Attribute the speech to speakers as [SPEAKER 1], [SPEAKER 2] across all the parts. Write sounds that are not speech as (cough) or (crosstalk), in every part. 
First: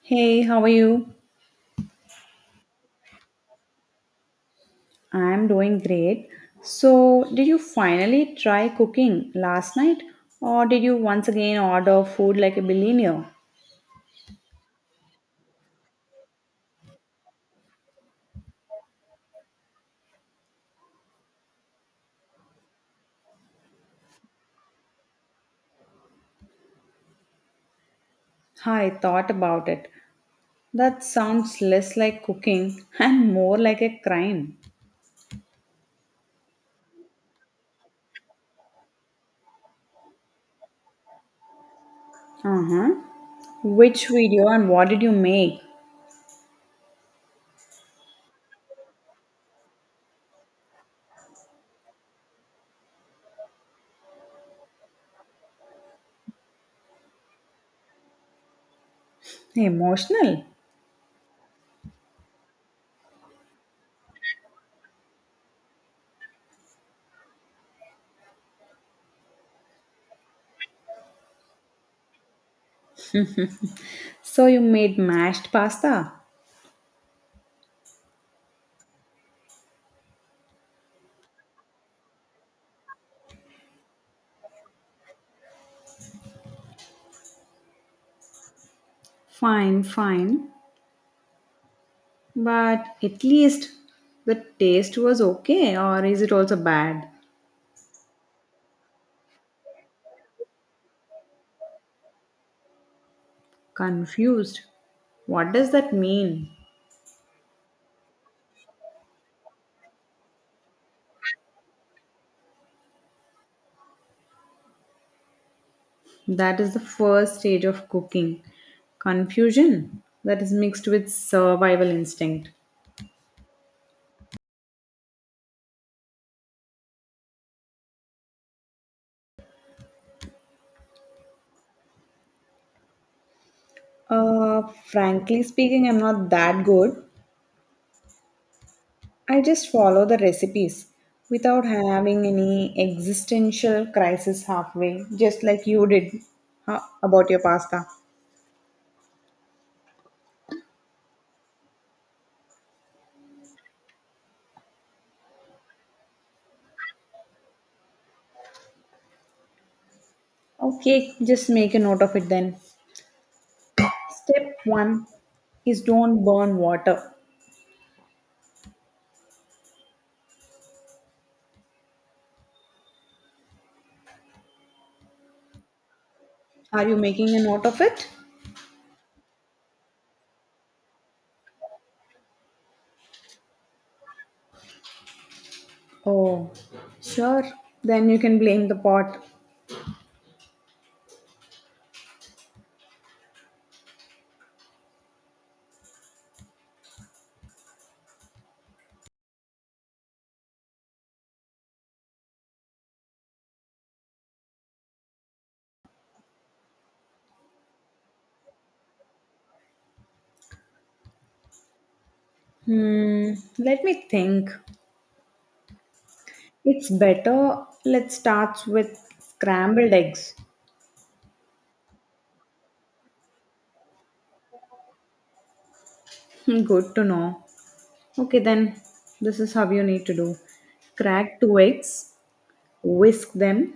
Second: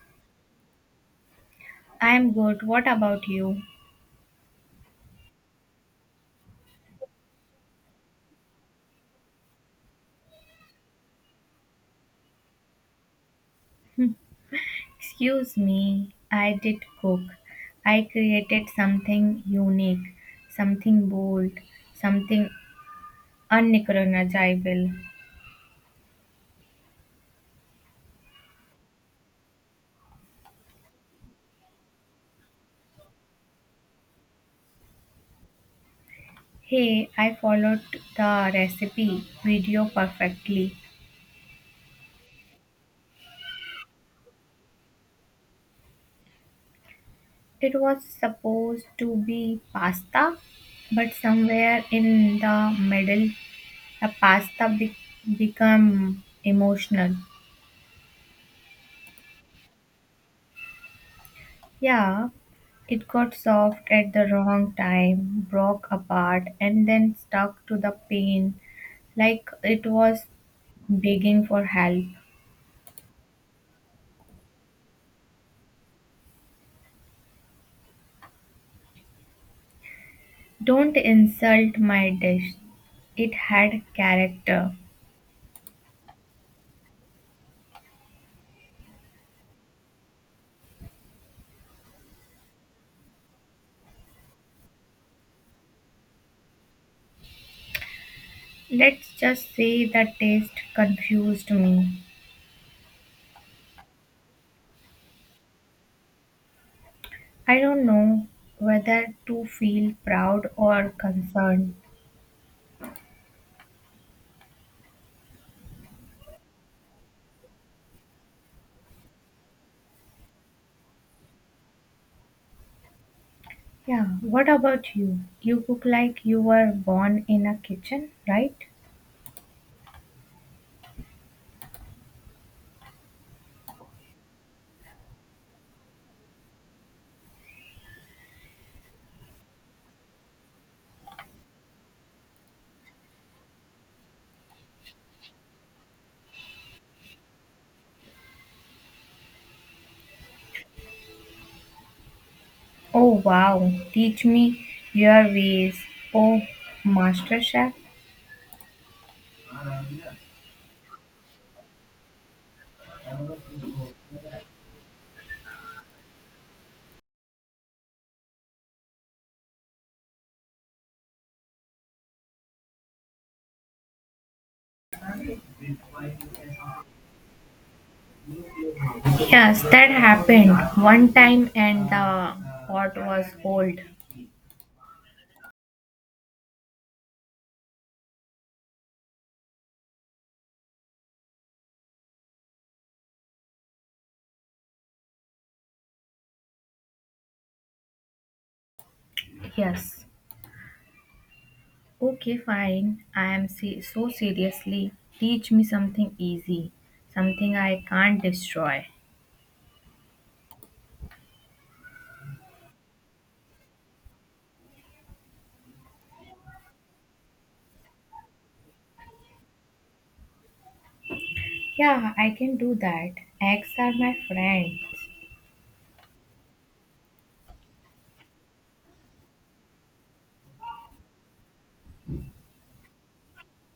[SPEAKER 1] Hey, how are you?
[SPEAKER 2] I'm good. What about you?
[SPEAKER 1] I'm doing great. So, did you finally try cooking last night, or did you once again order food like a billionaire?
[SPEAKER 2] Excuse me, I did cook. I created something unique, something bold, something unrecognizable.
[SPEAKER 1] I thought about it. That sounds less like cooking (laughs) and more like a crime.
[SPEAKER 2] Hey, I followed the recipe video perfectly.
[SPEAKER 1] Uh huh. Which video and what did you make?
[SPEAKER 2] It was supposed to be pasta, but somewhere in the middle, the became emotional.
[SPEAKER 1] Emotional.
[SPEAKER 2] Yeah, it got soft at the wrong time, broke apart, and then stuck to the pain like it was begging for help.
[SPEAKER 1] So, you made mashed pasta?
[SPEAKER 2] Don't insult my dish. It had character.
[SPEAKER 1] Fine, fine. But at least the taste was okay, or is it also bad?
[SPEAKER 2] Let's just say the taste confused me.
[SPEAKER 1] Confused. What does that mean?
[SPEAKER 2] I don't know whether to feel proud or concerned.
[SPEAKER 1] That is the first stage of cooking. Confusion that is mixed with survival instinct.
[SPEAKER 2] Yeah, what about you? You cook like you were born in a kitchen, right?
[SPEAKER 1] Frankly speaking, I'm not that good. I just follow the recipes without having any existential crisis halfway, just like you did, about your pasta.
[SPEAKER 2] Oh wow, teach me your ways. Oh, Master Chef.
[SPEAKER 1] Okay, just make a note of it then. Step one is don't burn water. Are you making a note of it?
[SPEAKER 2] Yes, that happened one time and the pot was old.
[SPEAKER 1] Oh, sure. Then you can blame the pot.
[SPEAKER 2] Yes. Okay, fine. So seriously, teach me something easy, something I can't destroy.
[SPEAKER 1] Hmm, Let me think. It's better. Let's start with scrambled eggs.
[SPEAKER 2] Yeah, I can do that. Eggs are my friends.
[SPEAKER 1] Good to know. Okay, then this is how you need to do: crack two eggs, whisk them,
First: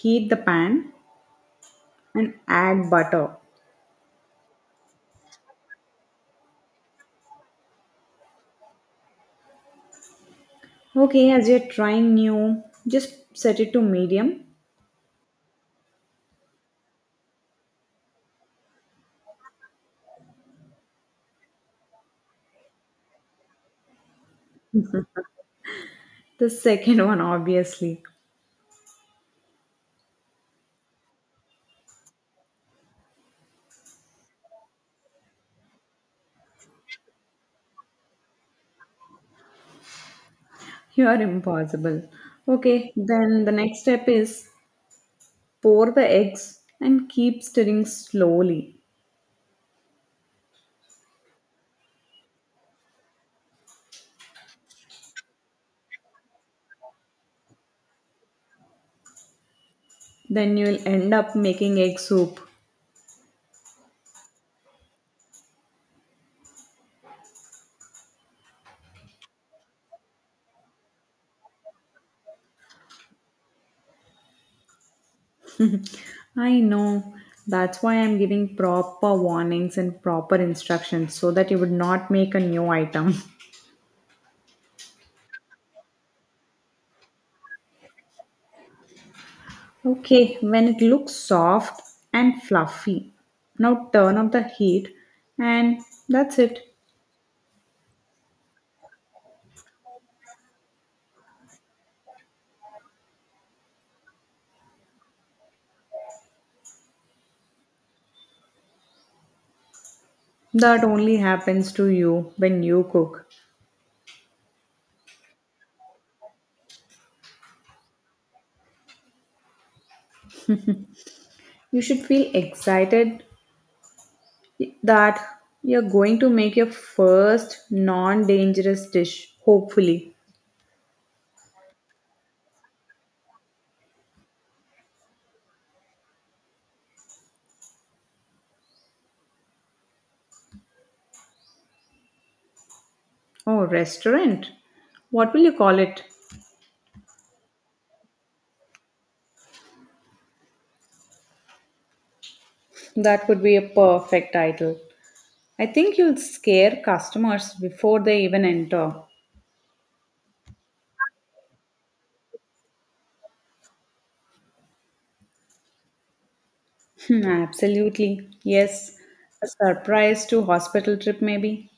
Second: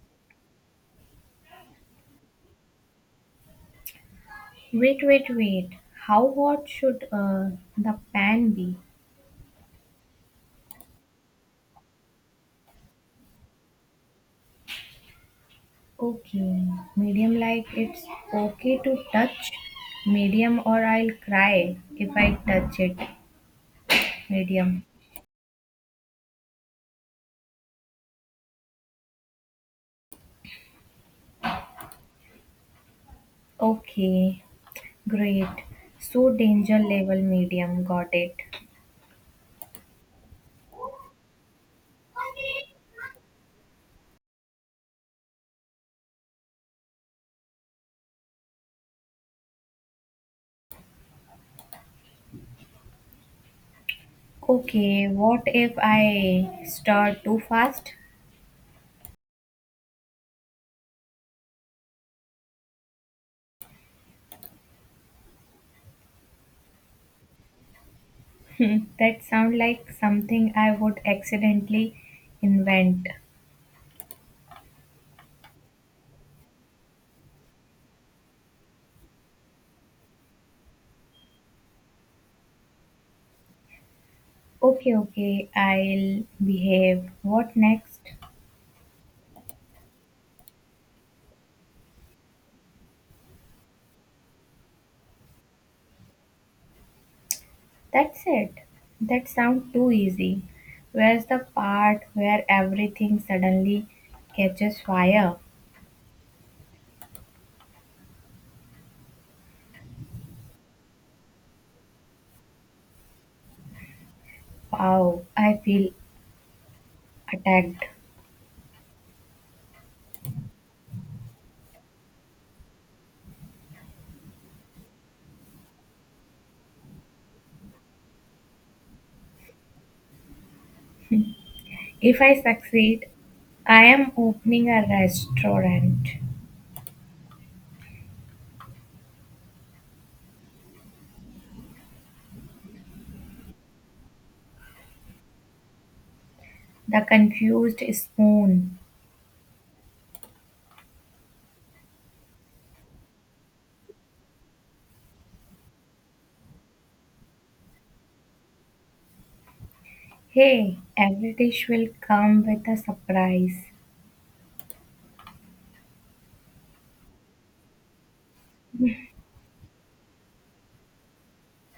[SPEAKER 1] heat the pan, and add butter.
[SPEAKER 2] Wait, wait, wait. How hot should the pan be?
[SPEAKER 1] Okay, as you're trying new, just set it to medium.
[SPEAKER 2] Okay. Medium like it's okay to touch. Medium or I'll cry if I touch it. Medium.
[SPEAKER 1] The second (laughs) one, obviously.
[SPEAKER 2] Okay. Great. So danger level medium. Got it.
[SPEAKER 1] You are impossible. Okay, then the next step is: pour the eggs and keep stirring slowly.
[SPEAKER 2] Okay. What if I stir too fast?
[SPEAKER 1] Then you'll end up making egg soup.
[SPEAKER 2] That sound like something I would accidentally invent.
[SPEAKER 1] I know. That's why I'm giving proper warnings and proper instructions so that you would not make a new item. (laughs)
[SPEAKER 2] Okay, okay. I'll behave. What next?
[SPEAKER 1] Okay, when it looks soft and fluffy, now turn up the heat, and that's it.
[SPEAKER 2] That's it. That sounds too easy. Where's the part where everything suddenly catches fire?
[SPEAKER 1] That only happens to you when you cook.
[SPEAKER 2] Wow, I feel attacked.
[SPEAKER 1] You should feel excited that you're going to make your first non dangerous dish, hopefully.
[SPEAKER 2] If I succeed, I am opening a restaurant.
[SPEAKER 1] Oh, restaurant? What will you call it?
[SPEAKER 2] The confused spoon.
[SPEAKER 1] That would be a perfect title. I think you'll scare customers before they even enter.
[SPEAKER 2] Hey, every dish will come with a surprise.
[SPEAKER 1] Absolutely. Yes. A surprise to hospital trip, maybe?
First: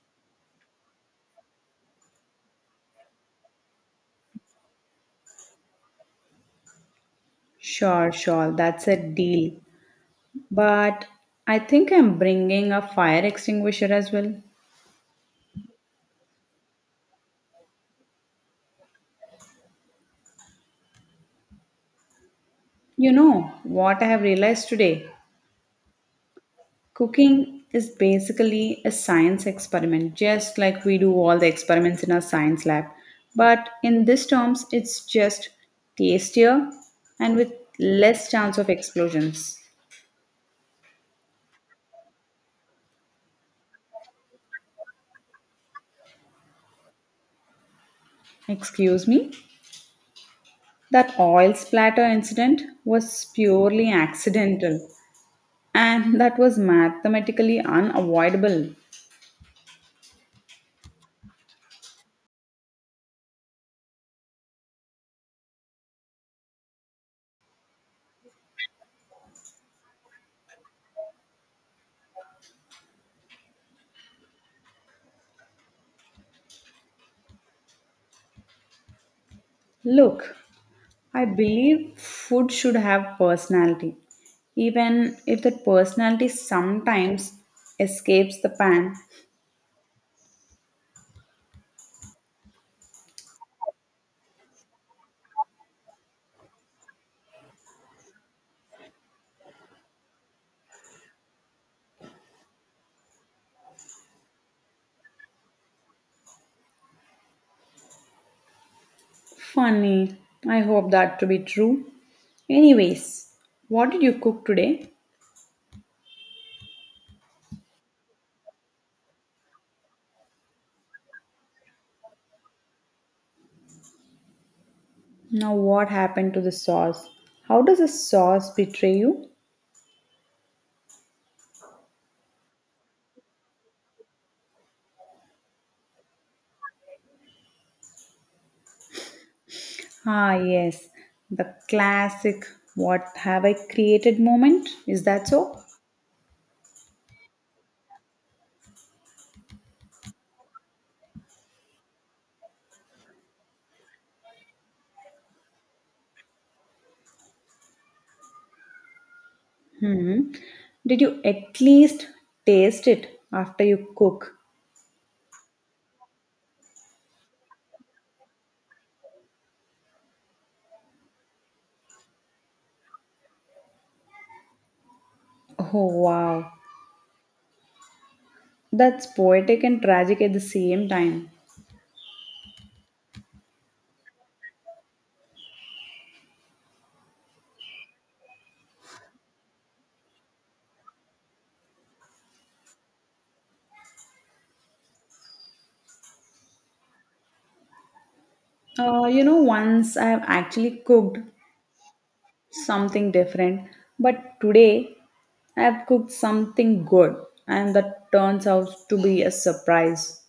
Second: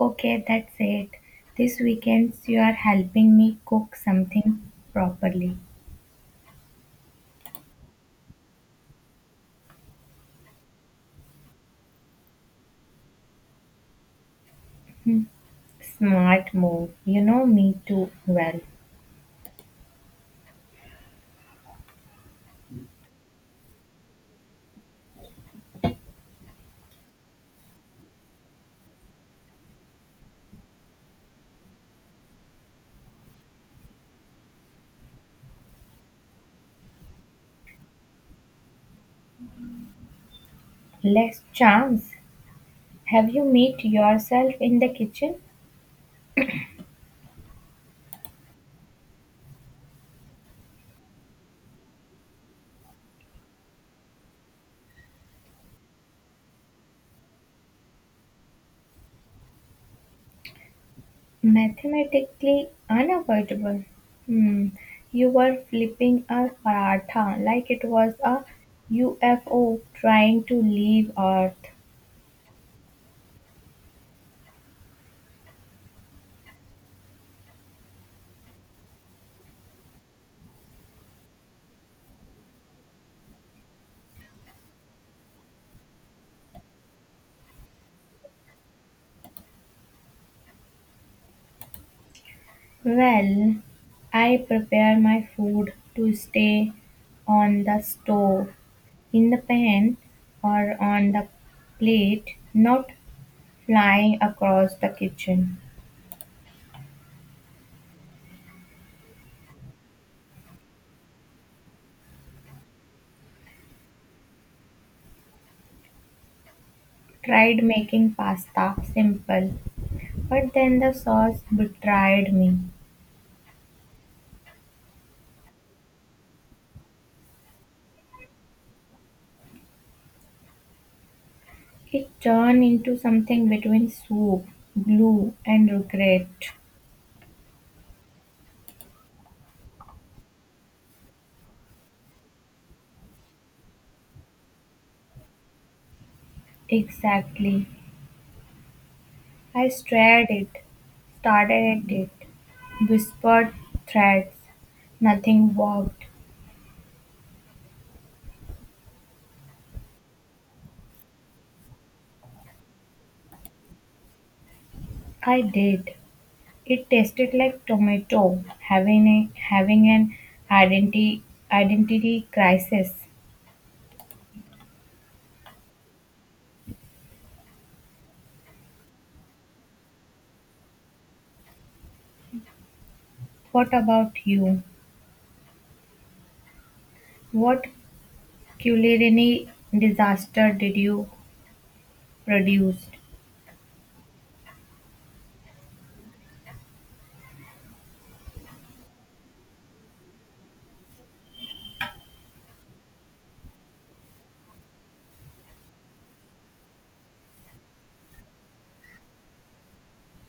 [SPEAKER 2] Okay, that's it. This weekend you are helping me cook something properly.
[SPEAKER 1] Sure, sure. That's a deal. But I think I'm bringing a fire extinguisher as well.
[SPEAKER 2] Smart move. You know me too well.
[SPEAKER 1] You know what I have realized today? Cooking is basically a science experiment, just like we do all the experiments in our science lab. But in this terms, it's just tastier and with less chance of explosions.
[SPEAKER 2] Less chance, have you met yourself in the kitchen?
[SPEAKER 1] Excuse me? That oil splatter incident was purely accidental and that was mathematically unavoidable.
[SPEAKER 2] Mathematically unavoidable. Hmm. You were flipping a paratha like it was a UFO trying to leave Earth.
[SPEAKER 1] Look, I believe food should have personality, even if that personality sometimes escapes the pan.
[SPEAKER 2] Well, I prepare my food to stay on the stove, in the pan, or on the plate, not flying across the kitchen.
[SPEAKER 1] Funny, I hope that to be true. Anyways, what did you cook today?
[SPEAKER 2] Tried making pasta simple, but then the sauce betrayed me.
[SPEAKER 1] Now, what happened to the sauce? How does the sauce betray you?
[SPEAKER 2] It turned into something between soup, glue, and regret.
[SPEAKER 1] Ah, yes, the classic what have I created moment. Is that so?
[SPEAKER 2] Exactly. I stared at it, started at it, whispered threats. Nothing worked.
[SPEAKER 1] Hmm. Did you at least taste it after you cook?
[SPEAKER 2] I did. It tasted like tomato, having an identity identity crisis.
[SPEAKER 1] Oh wow, that's poetic and tragic at the same time.
[SPEAKER 2] What about you? What culinary disaster did you produce?
[SPEAKER 1] You know, once I have actually cooked something different, but today I have cooked something good, and that turns out to be a surprise.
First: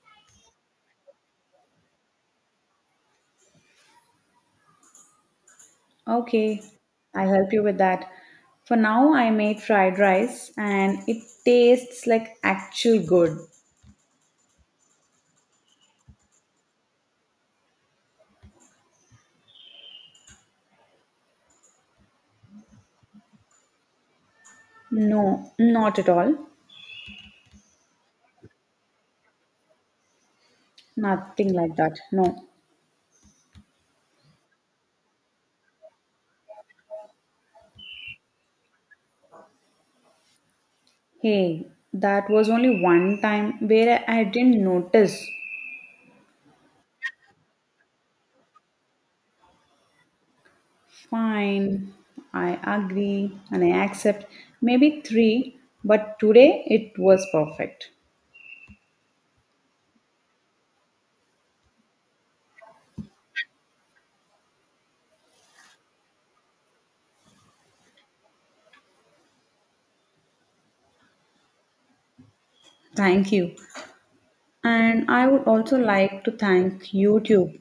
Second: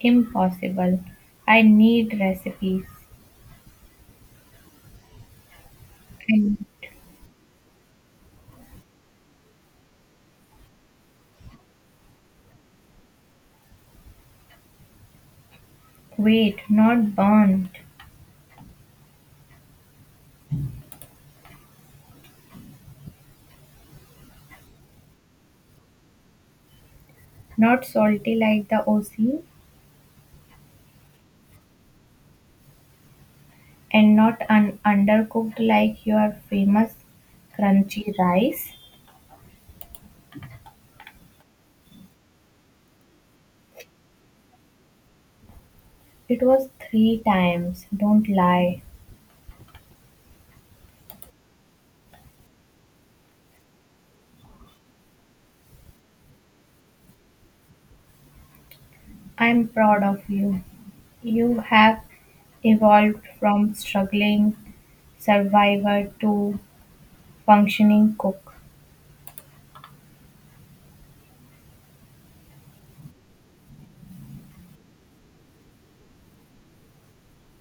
[SPEAKER 2] Impossible. I need recipes.
[SPEAKER 1] Okay,
[SPEAKER 2] And
[SPEAKER 1] I'll help you with that. For now, I made fried rice, and it tastes like actual good.
[SPEAKER 2] wait, not burnt,
[SPEAKER 1] No, not at all.
[SPEAKER 2] not salty like the OC,
[SPEAKER 1] Nothing like that. No.
[SPEAKER 2] and not undercooked like your famous crunchy rice.
[SPEAKER 1] Hey, that was only one time where I didn't notice.
[SPEAKER 2] It was three times. Don't lie.
[SPEAKER 1] Fine, I agree and I accept. Maybe three, but today it was perfect.
[SPEAKER 2] I'm proud of you. You have evolved from struggling survivor to functioning cook.
[SPEAKER 1] Thank you. And I would also like to thank YouTube,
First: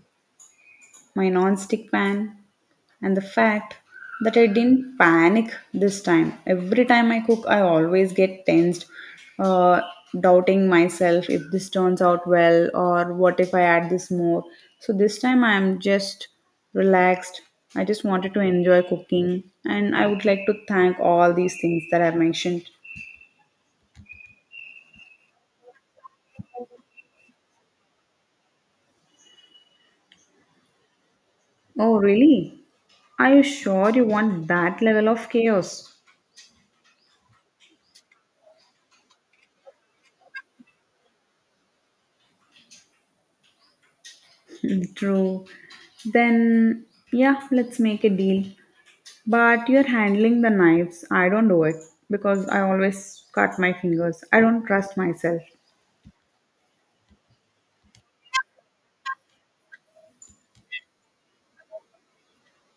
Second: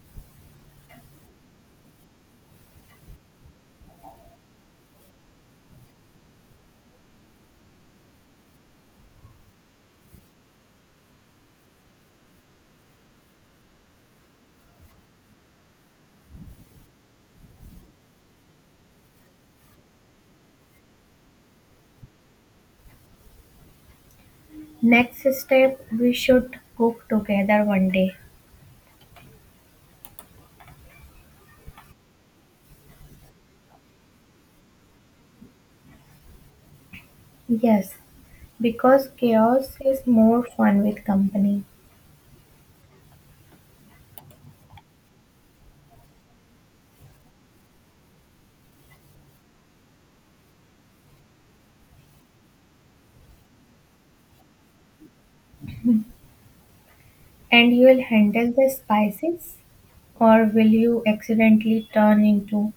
[SPEAKER 1] my non-stick pan, and the fact that I didn't panic this time. Every time I cook, I always get tensed, uh, doubting myself if this turns out well or what if I add this more. So this time I am just relaxed. I just wanted to enjoy cooking, and I would like to thank all these things that I've mentioned.
[SPEAKER 2] Next step, we should cook together one day.
[SPEAKER 1] Oh, really? Are you sure you want that level of chaos?
[SPEAKER 2] Yes, because chaos is more fun with company.
[SPEAKER 1] (laughs) True. Then, yeah, let's make a deal. But you're handling the knives. I don't do it because I always cut my fingers. I don't trust myself.
[SPEAKER 2] And you'll handle the spices? Or will you accidentally turn into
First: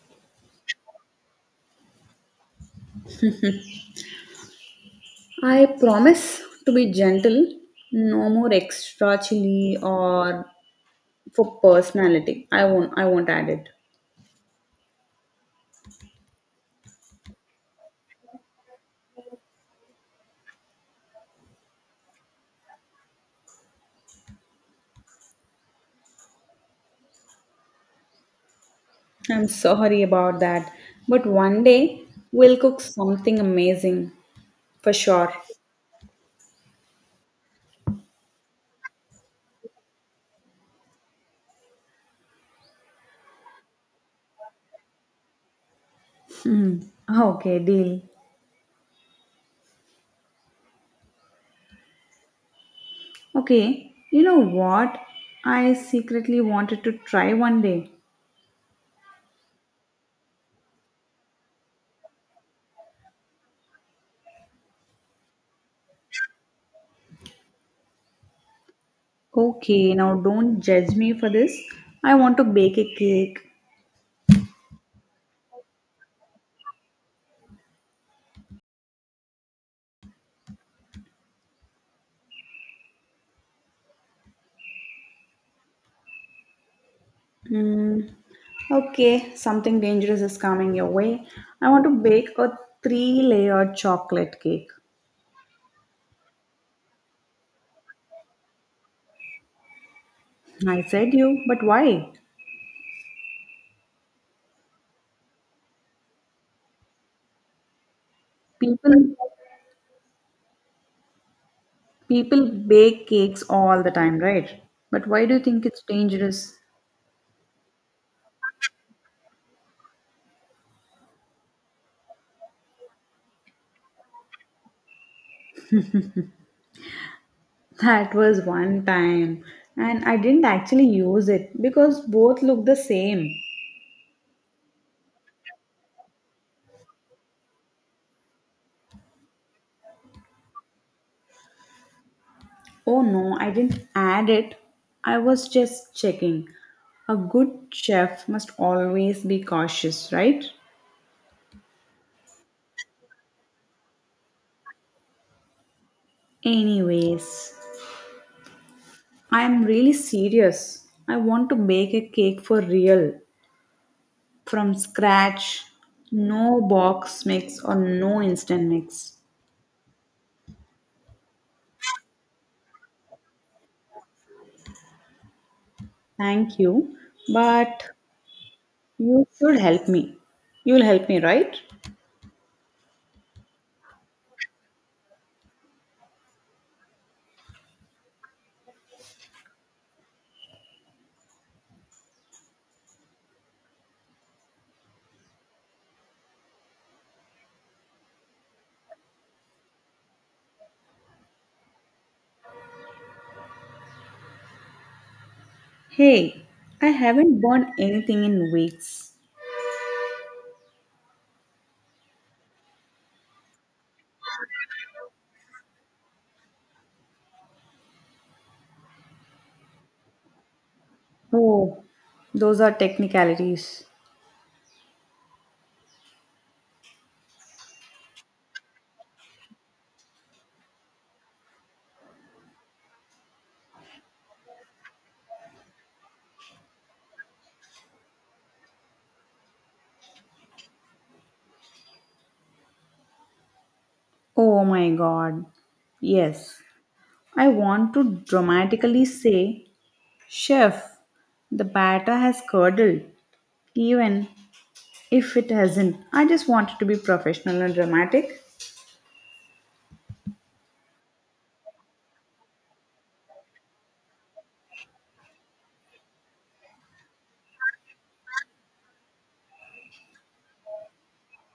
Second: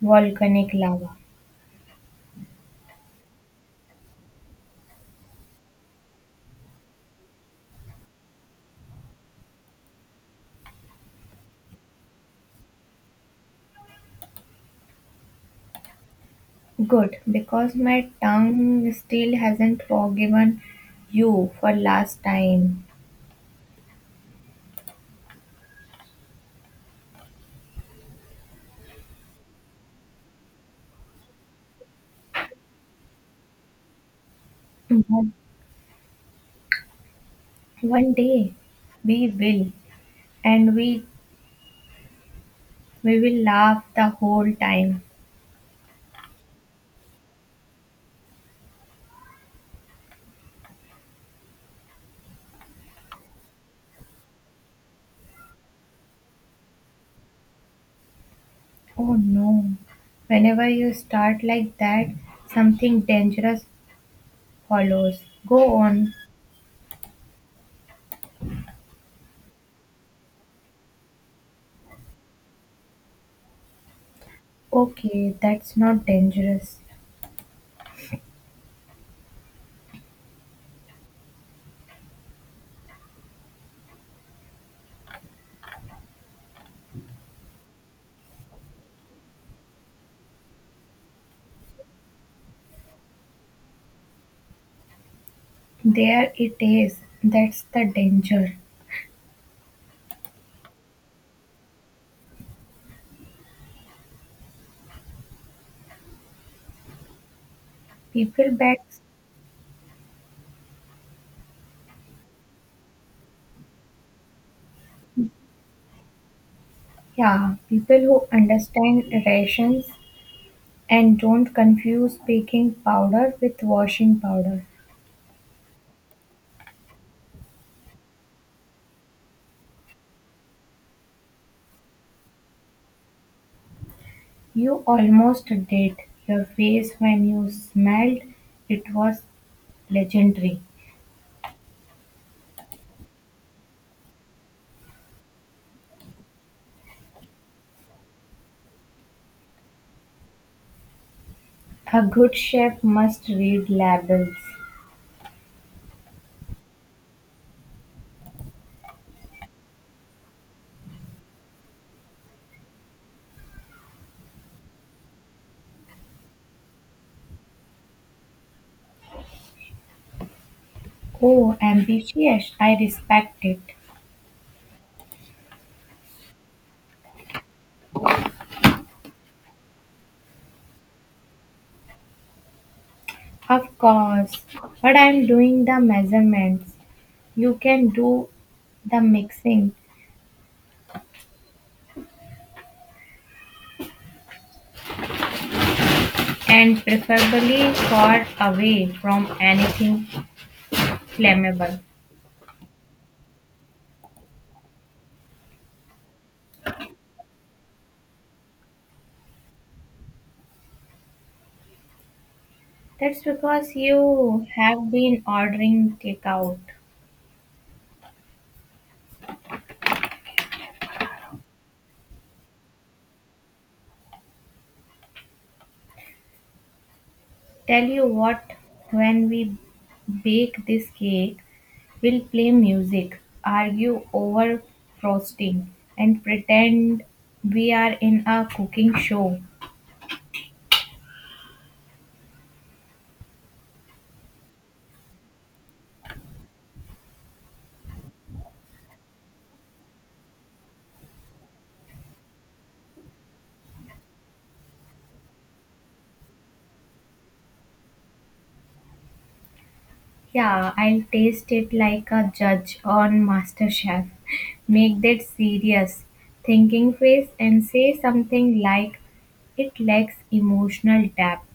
[SPEAKER 2] volcanic lava?
[SPEAKER 1] I promise to be gentle. No more extra chili or for personality. I won't add it.
[SPEAKER 2] Good, because my tongue still hasn't forgiven you for last time.
[SPEAKER 1] I'm sorry about that. But one day we'll cook something amazing for
[SPEAKER 2] But
[SPEAKER 1] sure.
[SPEAKER 2] one day we will, and we will laugh the whole time.
[SPEAKER 1] Hmm. Okay, deal. Okay, you know what? I secretly wanted to try one day.
[SPEAKER 2] Oh no. Whenever you start like that, something dangerous follows. Go on.
[SPEAKER 1] Okay, now don't judge me for this. I want to bake a cake.
[SPEAKER 2] Okay, that's not dangerous.
[SPEAKER 1] Mm, okay, something dangerous is coming your way. I want to bake a three layer chocolate cake.
[SPEAKER 2] There it is. That's the danger.
[SPEAKER 1] I said you, but why?
[SPEAKER 2] People
[SPEAKER 1] People
[SPEAKER 2] backs,
[SPEAKER 1] people bake cakes all the time, right? But why do you think it's dangerous?
[SPEAKER 2] yeah, people who understand rations and don't confuse baking powder with washing powder.
[SPEAKER 1] (laughs) That was one time and I didn't actually use it because both look the same.
[SPEAKER 2] You almost did. Your face when you smelled it was legendary.
[SPEAKER 1] Oh no, I didn't add it. I was just checking. A good chef must always be cautious, right?
[SPEAKER 2] A good chef must read labels.
[SPEAKER 1] Anyways, I'm really serious. I want to bake a cake for real from scratch. No box mix or no instant mix.
[SPEAKER 2] Oh, ambitious. I respect it.
[SPEAKER 1] Thank you, but you should help me. You'll help me, right?
[SPEAKER 2] Of course. But I'm doing the measurements. You can do the mixing, and preferably far away from anything flammable.
[SPEAKER 1] Hey, I haven't burned anything in weeks.
[SPEAKER 2] That's because you have been ordering takeout.
[SPEAKER 1] Oh, those are technicalities.
[SPEAKER 2] Tell you what, when we bake this cake, we'll play music, argue over frosting, and pretend we are in a cooking show.
[SPEAKER 1] Oh my god. Yes. I want to dramatically say, Chef, the batter has curdled, even if it hasn't. I just want it to be professional and dramatic.
[SPEAKER 2] Yeah, I'll taste it like a judge on MasterChef. Make that serious thinking face and say something like, it lacks emotional depth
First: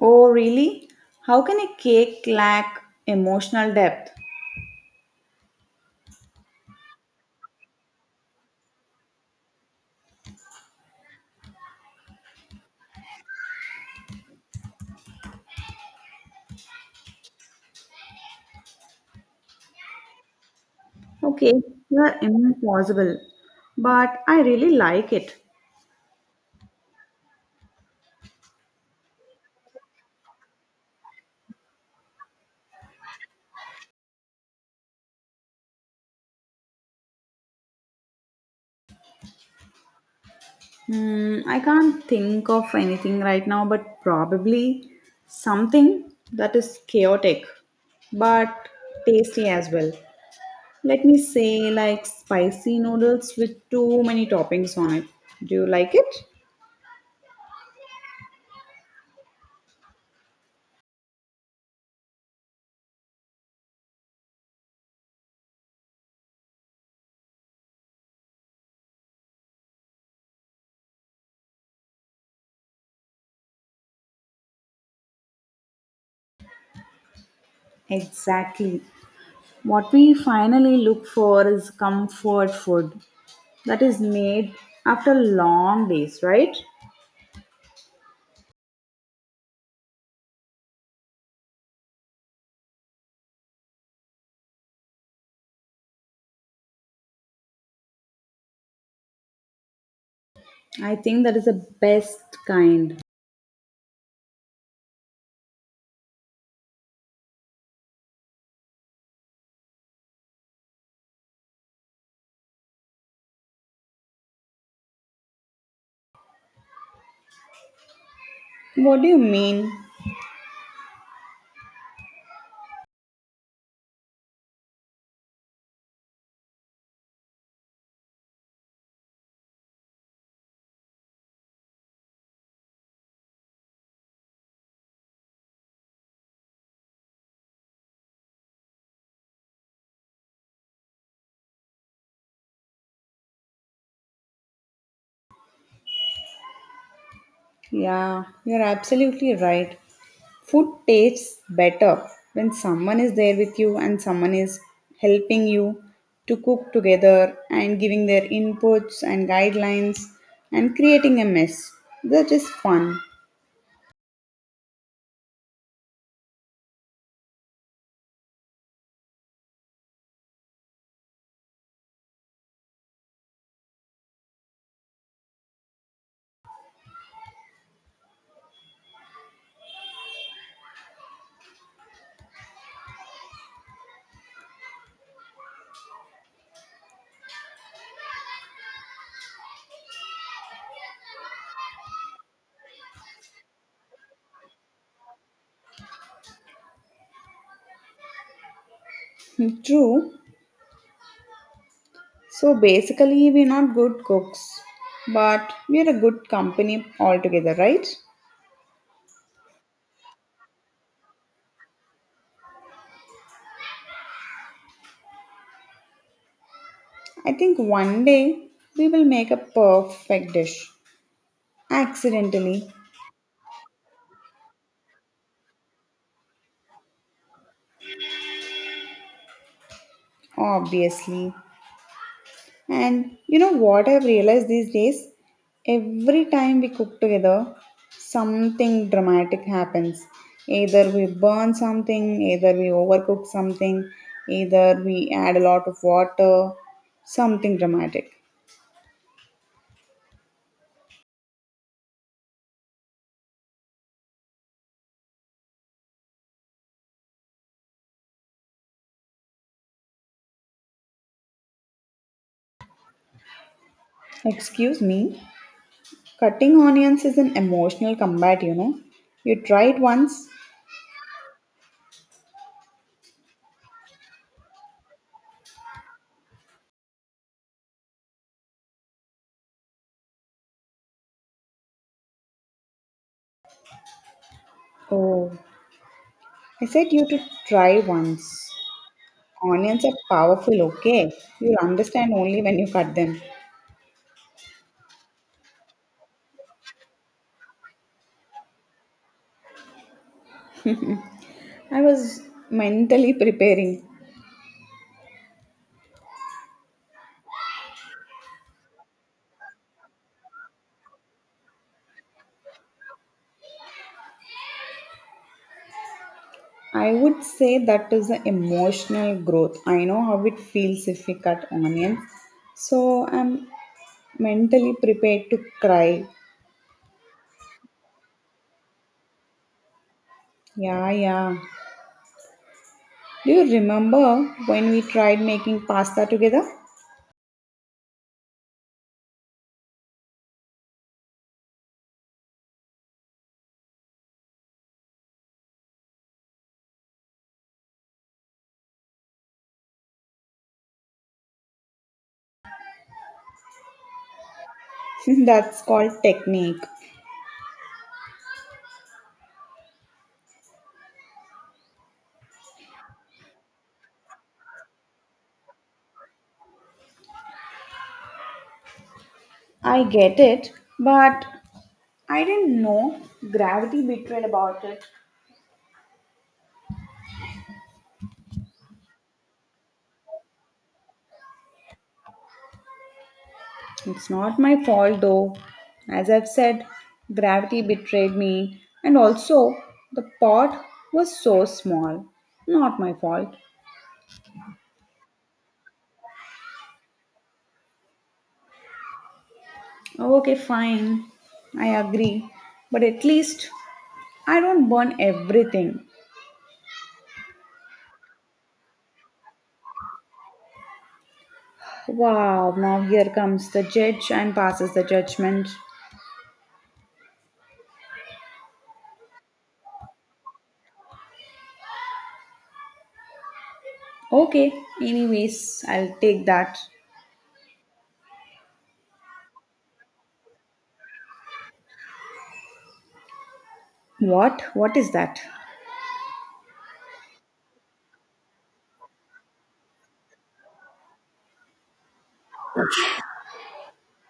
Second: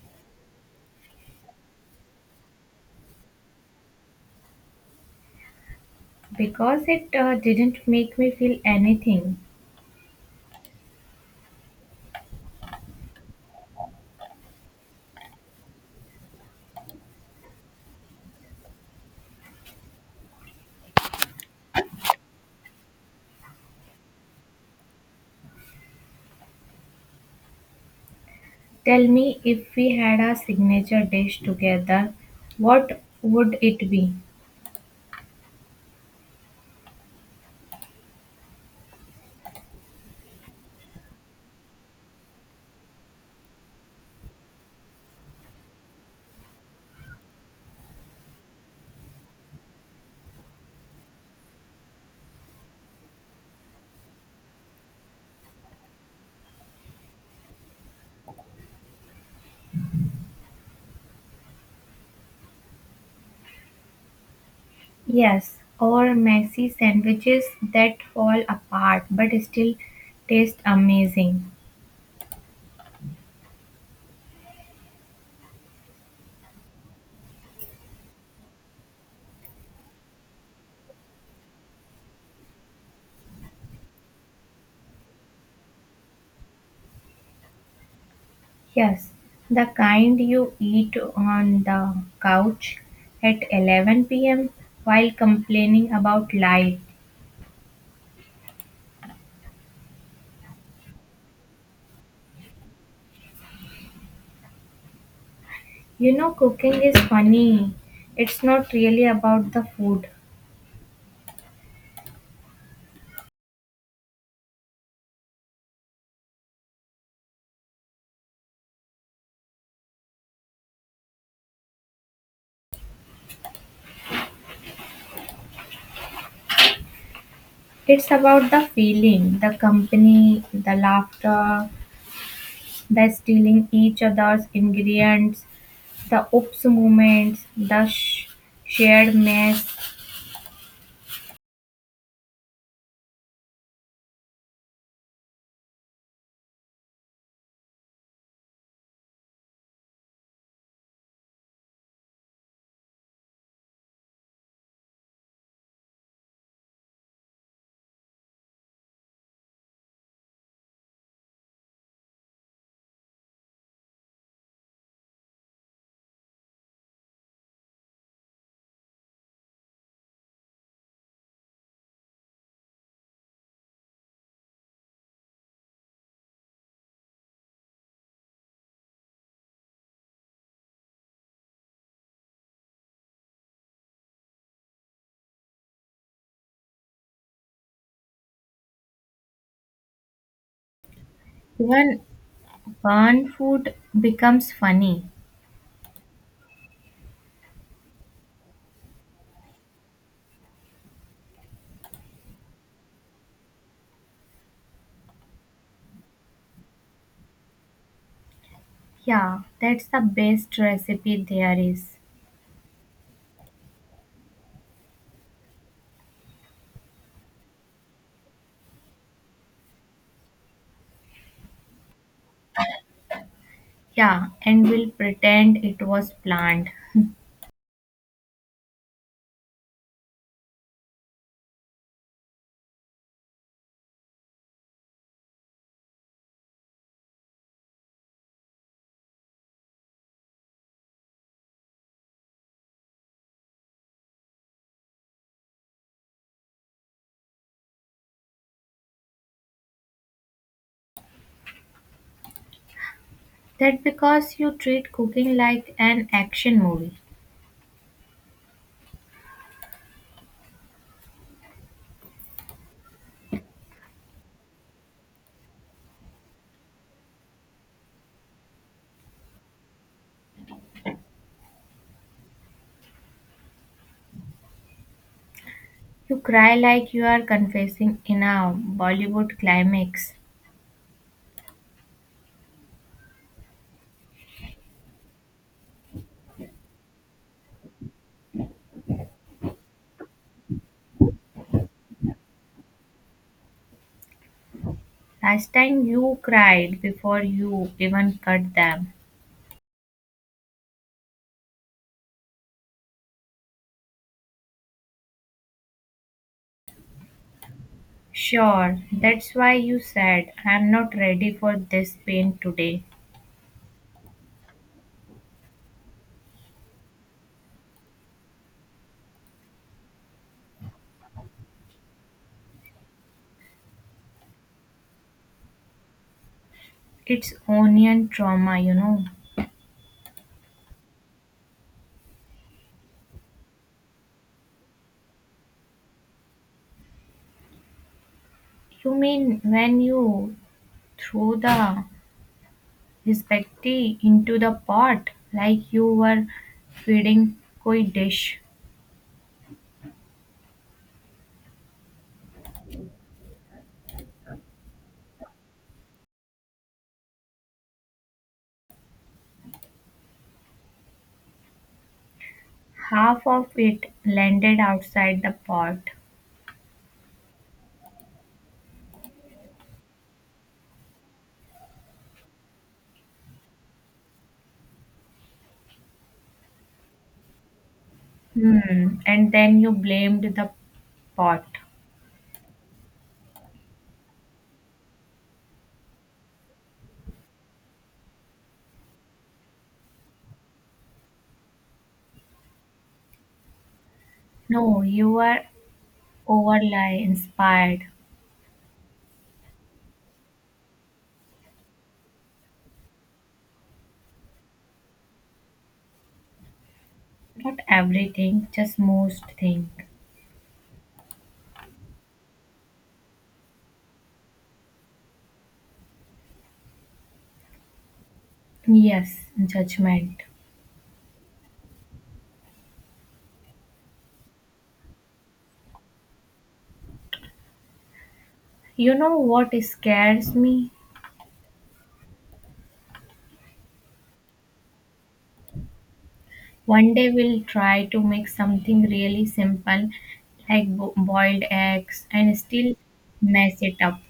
[SPEAKER 1] Oh, really? How can a cake lack emotional depth?
[SPEAKER 2] because it didn't make me feel anything.
[SPEAKER 1] Okay, you're impossible, but I really like it.
[SPEAKER 2] Tell me, if we had a signature dish together, what would it be?
[SPEAKER 1] I can't think of anything right now, but probably something that is chaotic but tasty as well. Let me say, like spicy noodles with too many toppings on it. Do you like it?
[SPEAKER 2] Yes, or messy sandwiches that fall apart but still taste amazing.
[SPEAKER 1] Exactly. What we finally look for is comfort food that is made after long days, right?
[SPEAKER 2] Yes, the kind you eat on the couch at 11 p.m. while complaining about life.
[SPEAKER 1] I think that is the best kind.
[SPEAKER 2] You know, cooking is funny. It's not really about the food,
[SPEAKER 1] What do you mean?
[SPEAKER 2] it's about the feeling, the company, the laughter, the stealing each other's ingredients, the oops moments, the shared mess.
[SPEAKER 1] Yeah, you're absolutely right. Food tastes better when someone is there with you and someone is helping you to cook together and giving their inputs and guidelines and creating a mess. That is fun.
[SPEAKER 2] Even fun food becomes funny.
[SPEAKER 1] (laughs) True. So basically, we're not good cooks, but we're a good company altogether, right?
[SPEAKER 2] Yeah, that's the best recipe there is.
[SPEAKER 1] I think one day we will make a perfect dish. Accidentally,
[SPEAKER 2] Yeah, and we'll pretend it was planned.
[SPEAKER 1] obviously. And you know what I've realized these days? Every time we cook together, something dramatic happens. Either we burn something, either we overcook something, either we add a lot of water, something dramatic.
[SPEAKER 2] That because you treat cooking like an action movie.
[SPEAKER 1] Excuse me, cutting onions is an emotional combat, you know. You try it once.
[SPEAKER 2] You cry like you are confessing in a Bollywood climax.
[SPEAKER 1] Oh, I said you to try once. Onions are powerful, okay? You'll understand only when you cut them.
[SPEAKER 2] Last time you cried before you even cut them.
[SPEAKER 1] I was mentally preparing.
[SPEAKER 2] Sure, that's why you said I'm not ready for this pain today.
[SPEAKER 1] I would say that is the emotional growth. I know how it feels if we cut onions. So I'm mentally prepared to cry.
[SPEAKER 2] It's onion trauma, you know.
[SPEAKER 1] Yeah, yeah. Do you remember when we tried making pasta together?
[SPEAKER 2] You mean when you throw the Respecte into the pot like you were feeding koi dish.
[SPEAKER 1] (laughs) That's called technique.
[SPEAKER 2] Half of it landed outside the pot.
[SPEAKER 1] I get it, but I didn't know gravity betrayed about it.
[SPEAKER 2] Hmm. And then you blamed the pot.
[SPEAKER 1] It's not my fault though. As I've said, gravity betrayed me, and also the pot was so small. Not my fault.
[SPEAKER 2] No, you were overly inspired.
[SPEAKER 1] Okay, fine. I agree. But at least I don't burn everything.
[SPEAKER 2] Not everything, just most things.
[SPEAKER 1] Wow, now here comes the judge and passes the judgment.
[SPEAKER 2] Yes, judgment.
[SPEAKER 1] Okay, anyways, I'll take that.
[SPEAKER 2] You know what scares me?
[SPEAKER 1] What? What is that?
[SPEAKER 2] One day we'll try to make something really simple like boiled eggs and still mess it up.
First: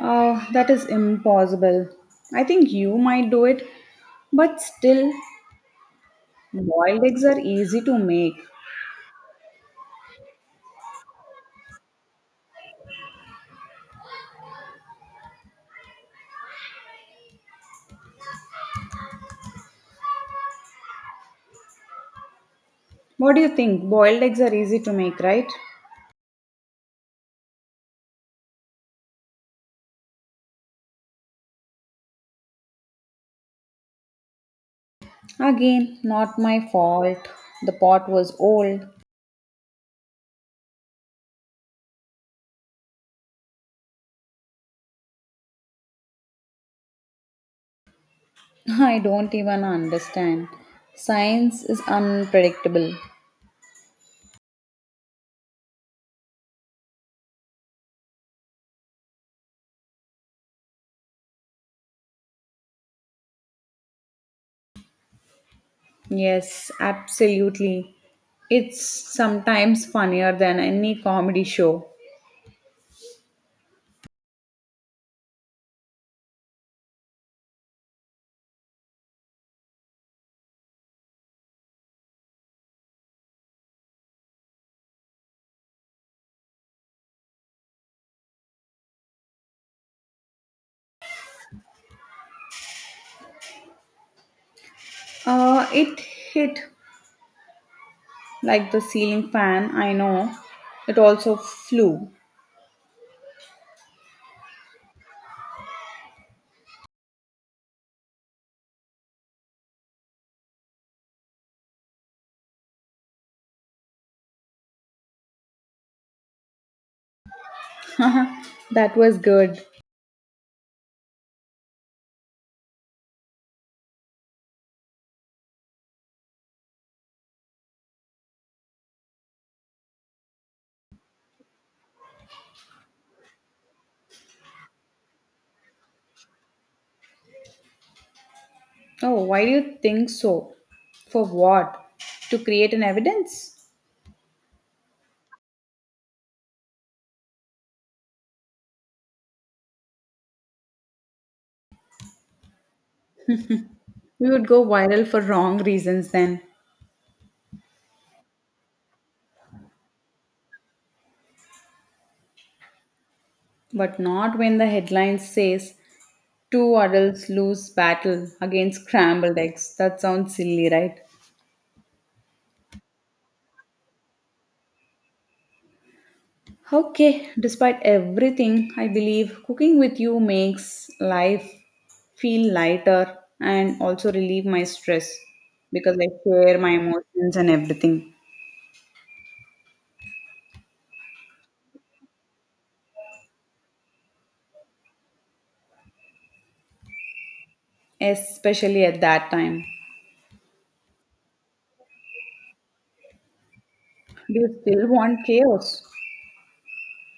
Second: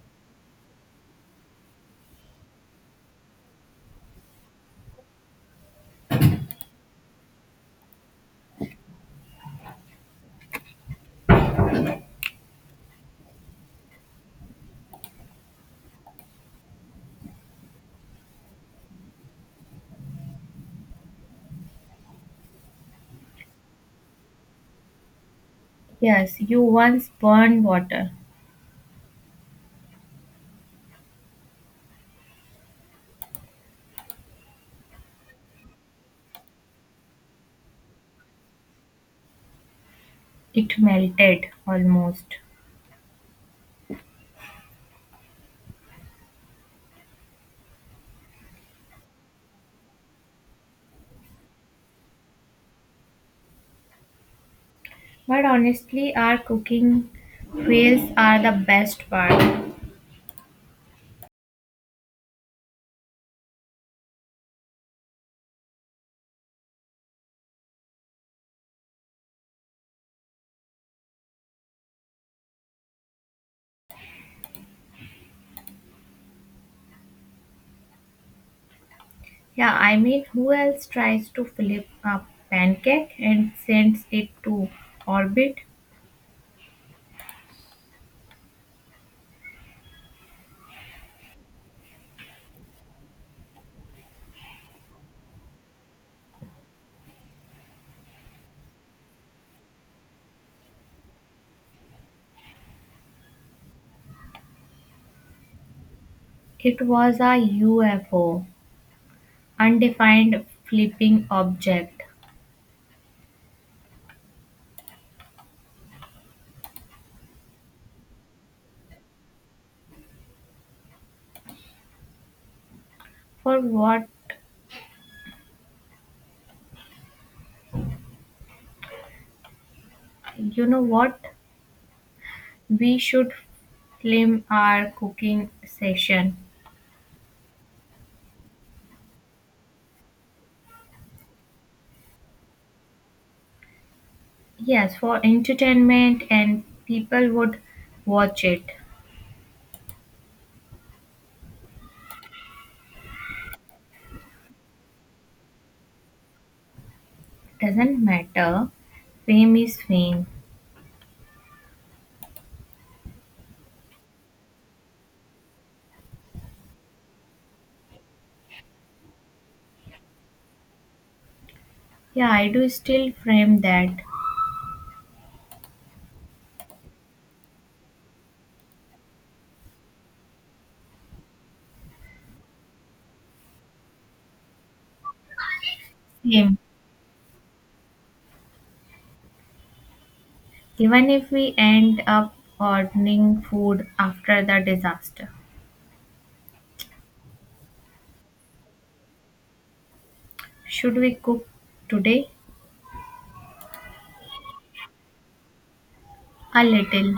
[SPEAKER 1] Oh, that is impossible. I think you might do it, but still, boiled eggs are easy to make. What do you think? Boiled eggs are easy to make, right?
[SPEAKER 2] Yes, you once burned water.
[SPEAKER 1] Again, not my fault. The pot was old.
[SPEAKER 2] It melted almost.
[SPEAKER 1] (laughs) I don't even understand. Science is unpredictable.
[SPEAKER 2] But honestly, our cooking fails are the best part.
[SPEAKER 1] Yes, absolutely. It's sometimes funnier than any comedy show.
[SPEAKER 2] Yeah, I mean, who else tries to flip a pancake and sends it to orbit?
[SPEAKER 1] It hit like the ceiling fan, I know. It also flew.
[SPEAKER 2] It was a UFO, undefined flipping object.
[SPEAKER 1] (laughs) That was good.
[SPEAKER 2] For what? You know what? We should film our cooking session.
[SPEAKER 1] Oh, why do you think so? For what? To create an evidence?
[SPEAKER 2] Yes, for entertainment and people would watch it.
[SPEAKER 1] We would go viral for wrong reasons then,
[SPEAKER 2] Doesn't matter. Fame is fame.
[SPEAKER 1] but not when the headline says two adults lose battle against scrambled eggs. That sounds silly, right?
[SPEAKER 2] Yeah, I do still frame that.
[SPEAKER 1] Okay, despite everything, I believe cooking with you makes life feel lighter and also relieve my stress because I
[SPEAKER 2] Fame.
[SPEAKER 1] share my emotions and everything,
[SPEAKER 2] Even if we end up ordering food after the disaster.
[SPEAKER 1] especially at that time.
[SPEAKER 2] Should we cook today?
[SPEAKER 1] Do you still want chaos?
[SPEAKER 2] A little.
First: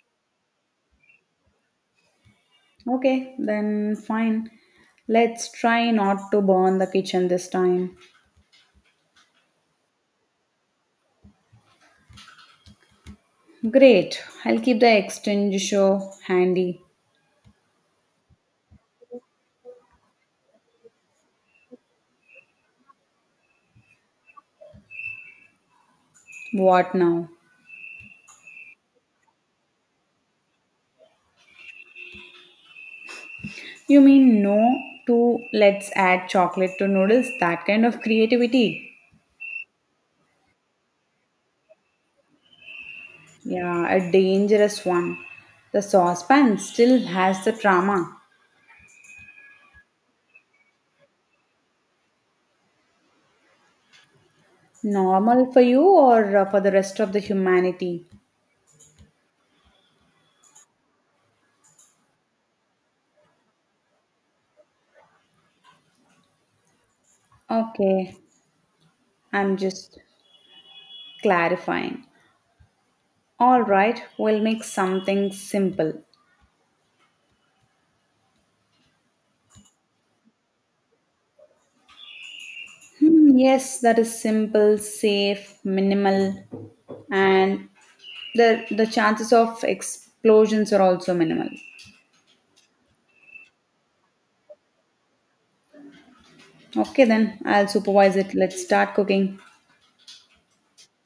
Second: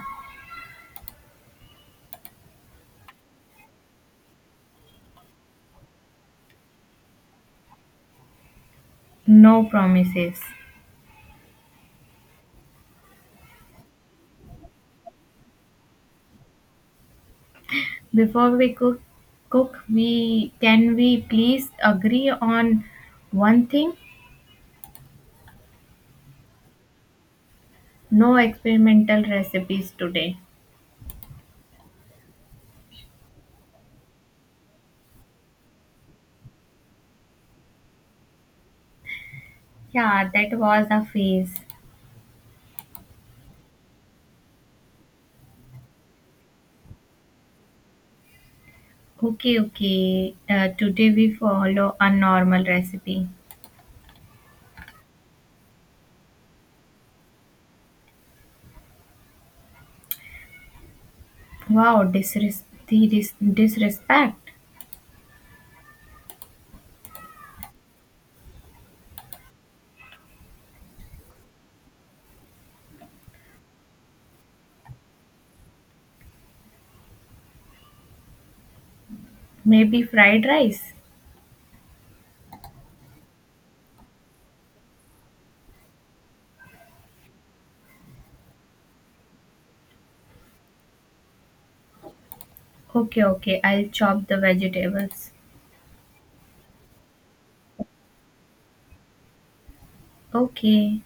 [SPEAKER 1] Okay, then fine. Let's try not to burn the kitchen this time.
[SPEAKER 2] No promises.
[SPEAKER 1] Great. I'll keep the extinguisher handy.
[SPEAKER 2] Before we cook, we can we please agree on one thing?
[SPEAKER 1] What now?
[SPEAKER 2] No experimental recipes today.
[SPEAKER 1] You mean no to let's add chocolate to noodles? That kind of creativity.
[SPEAKER 2] Yeah, that was a phase.
[SPEAKER 1] Yeah, a dangerous one. The saucepan still has the trauma.
[SPEAKER 2] Okay, okay. Today we follow a normal recipe.
[SPEAKER 1] Normal for you or for the rest of the humanity?
[SPEAKER 2] Wow, disrespect.
[SPEAKER 1] Okay, I'm just clarifying. All right, we'll make something simple.
[SPEAKER 2] Maybe fried rice.
[SPEAKER 1] Hmm, yes, that is simple, safe, minimal, and the chances of explosions are also minimal.
[SPEAKER 2] Okay, okay. I'll chop the vegetables.
[SPEAKER 1] Okay, then I'll supervise it. Let's start cooking.
[SPEAKER 2] Okay.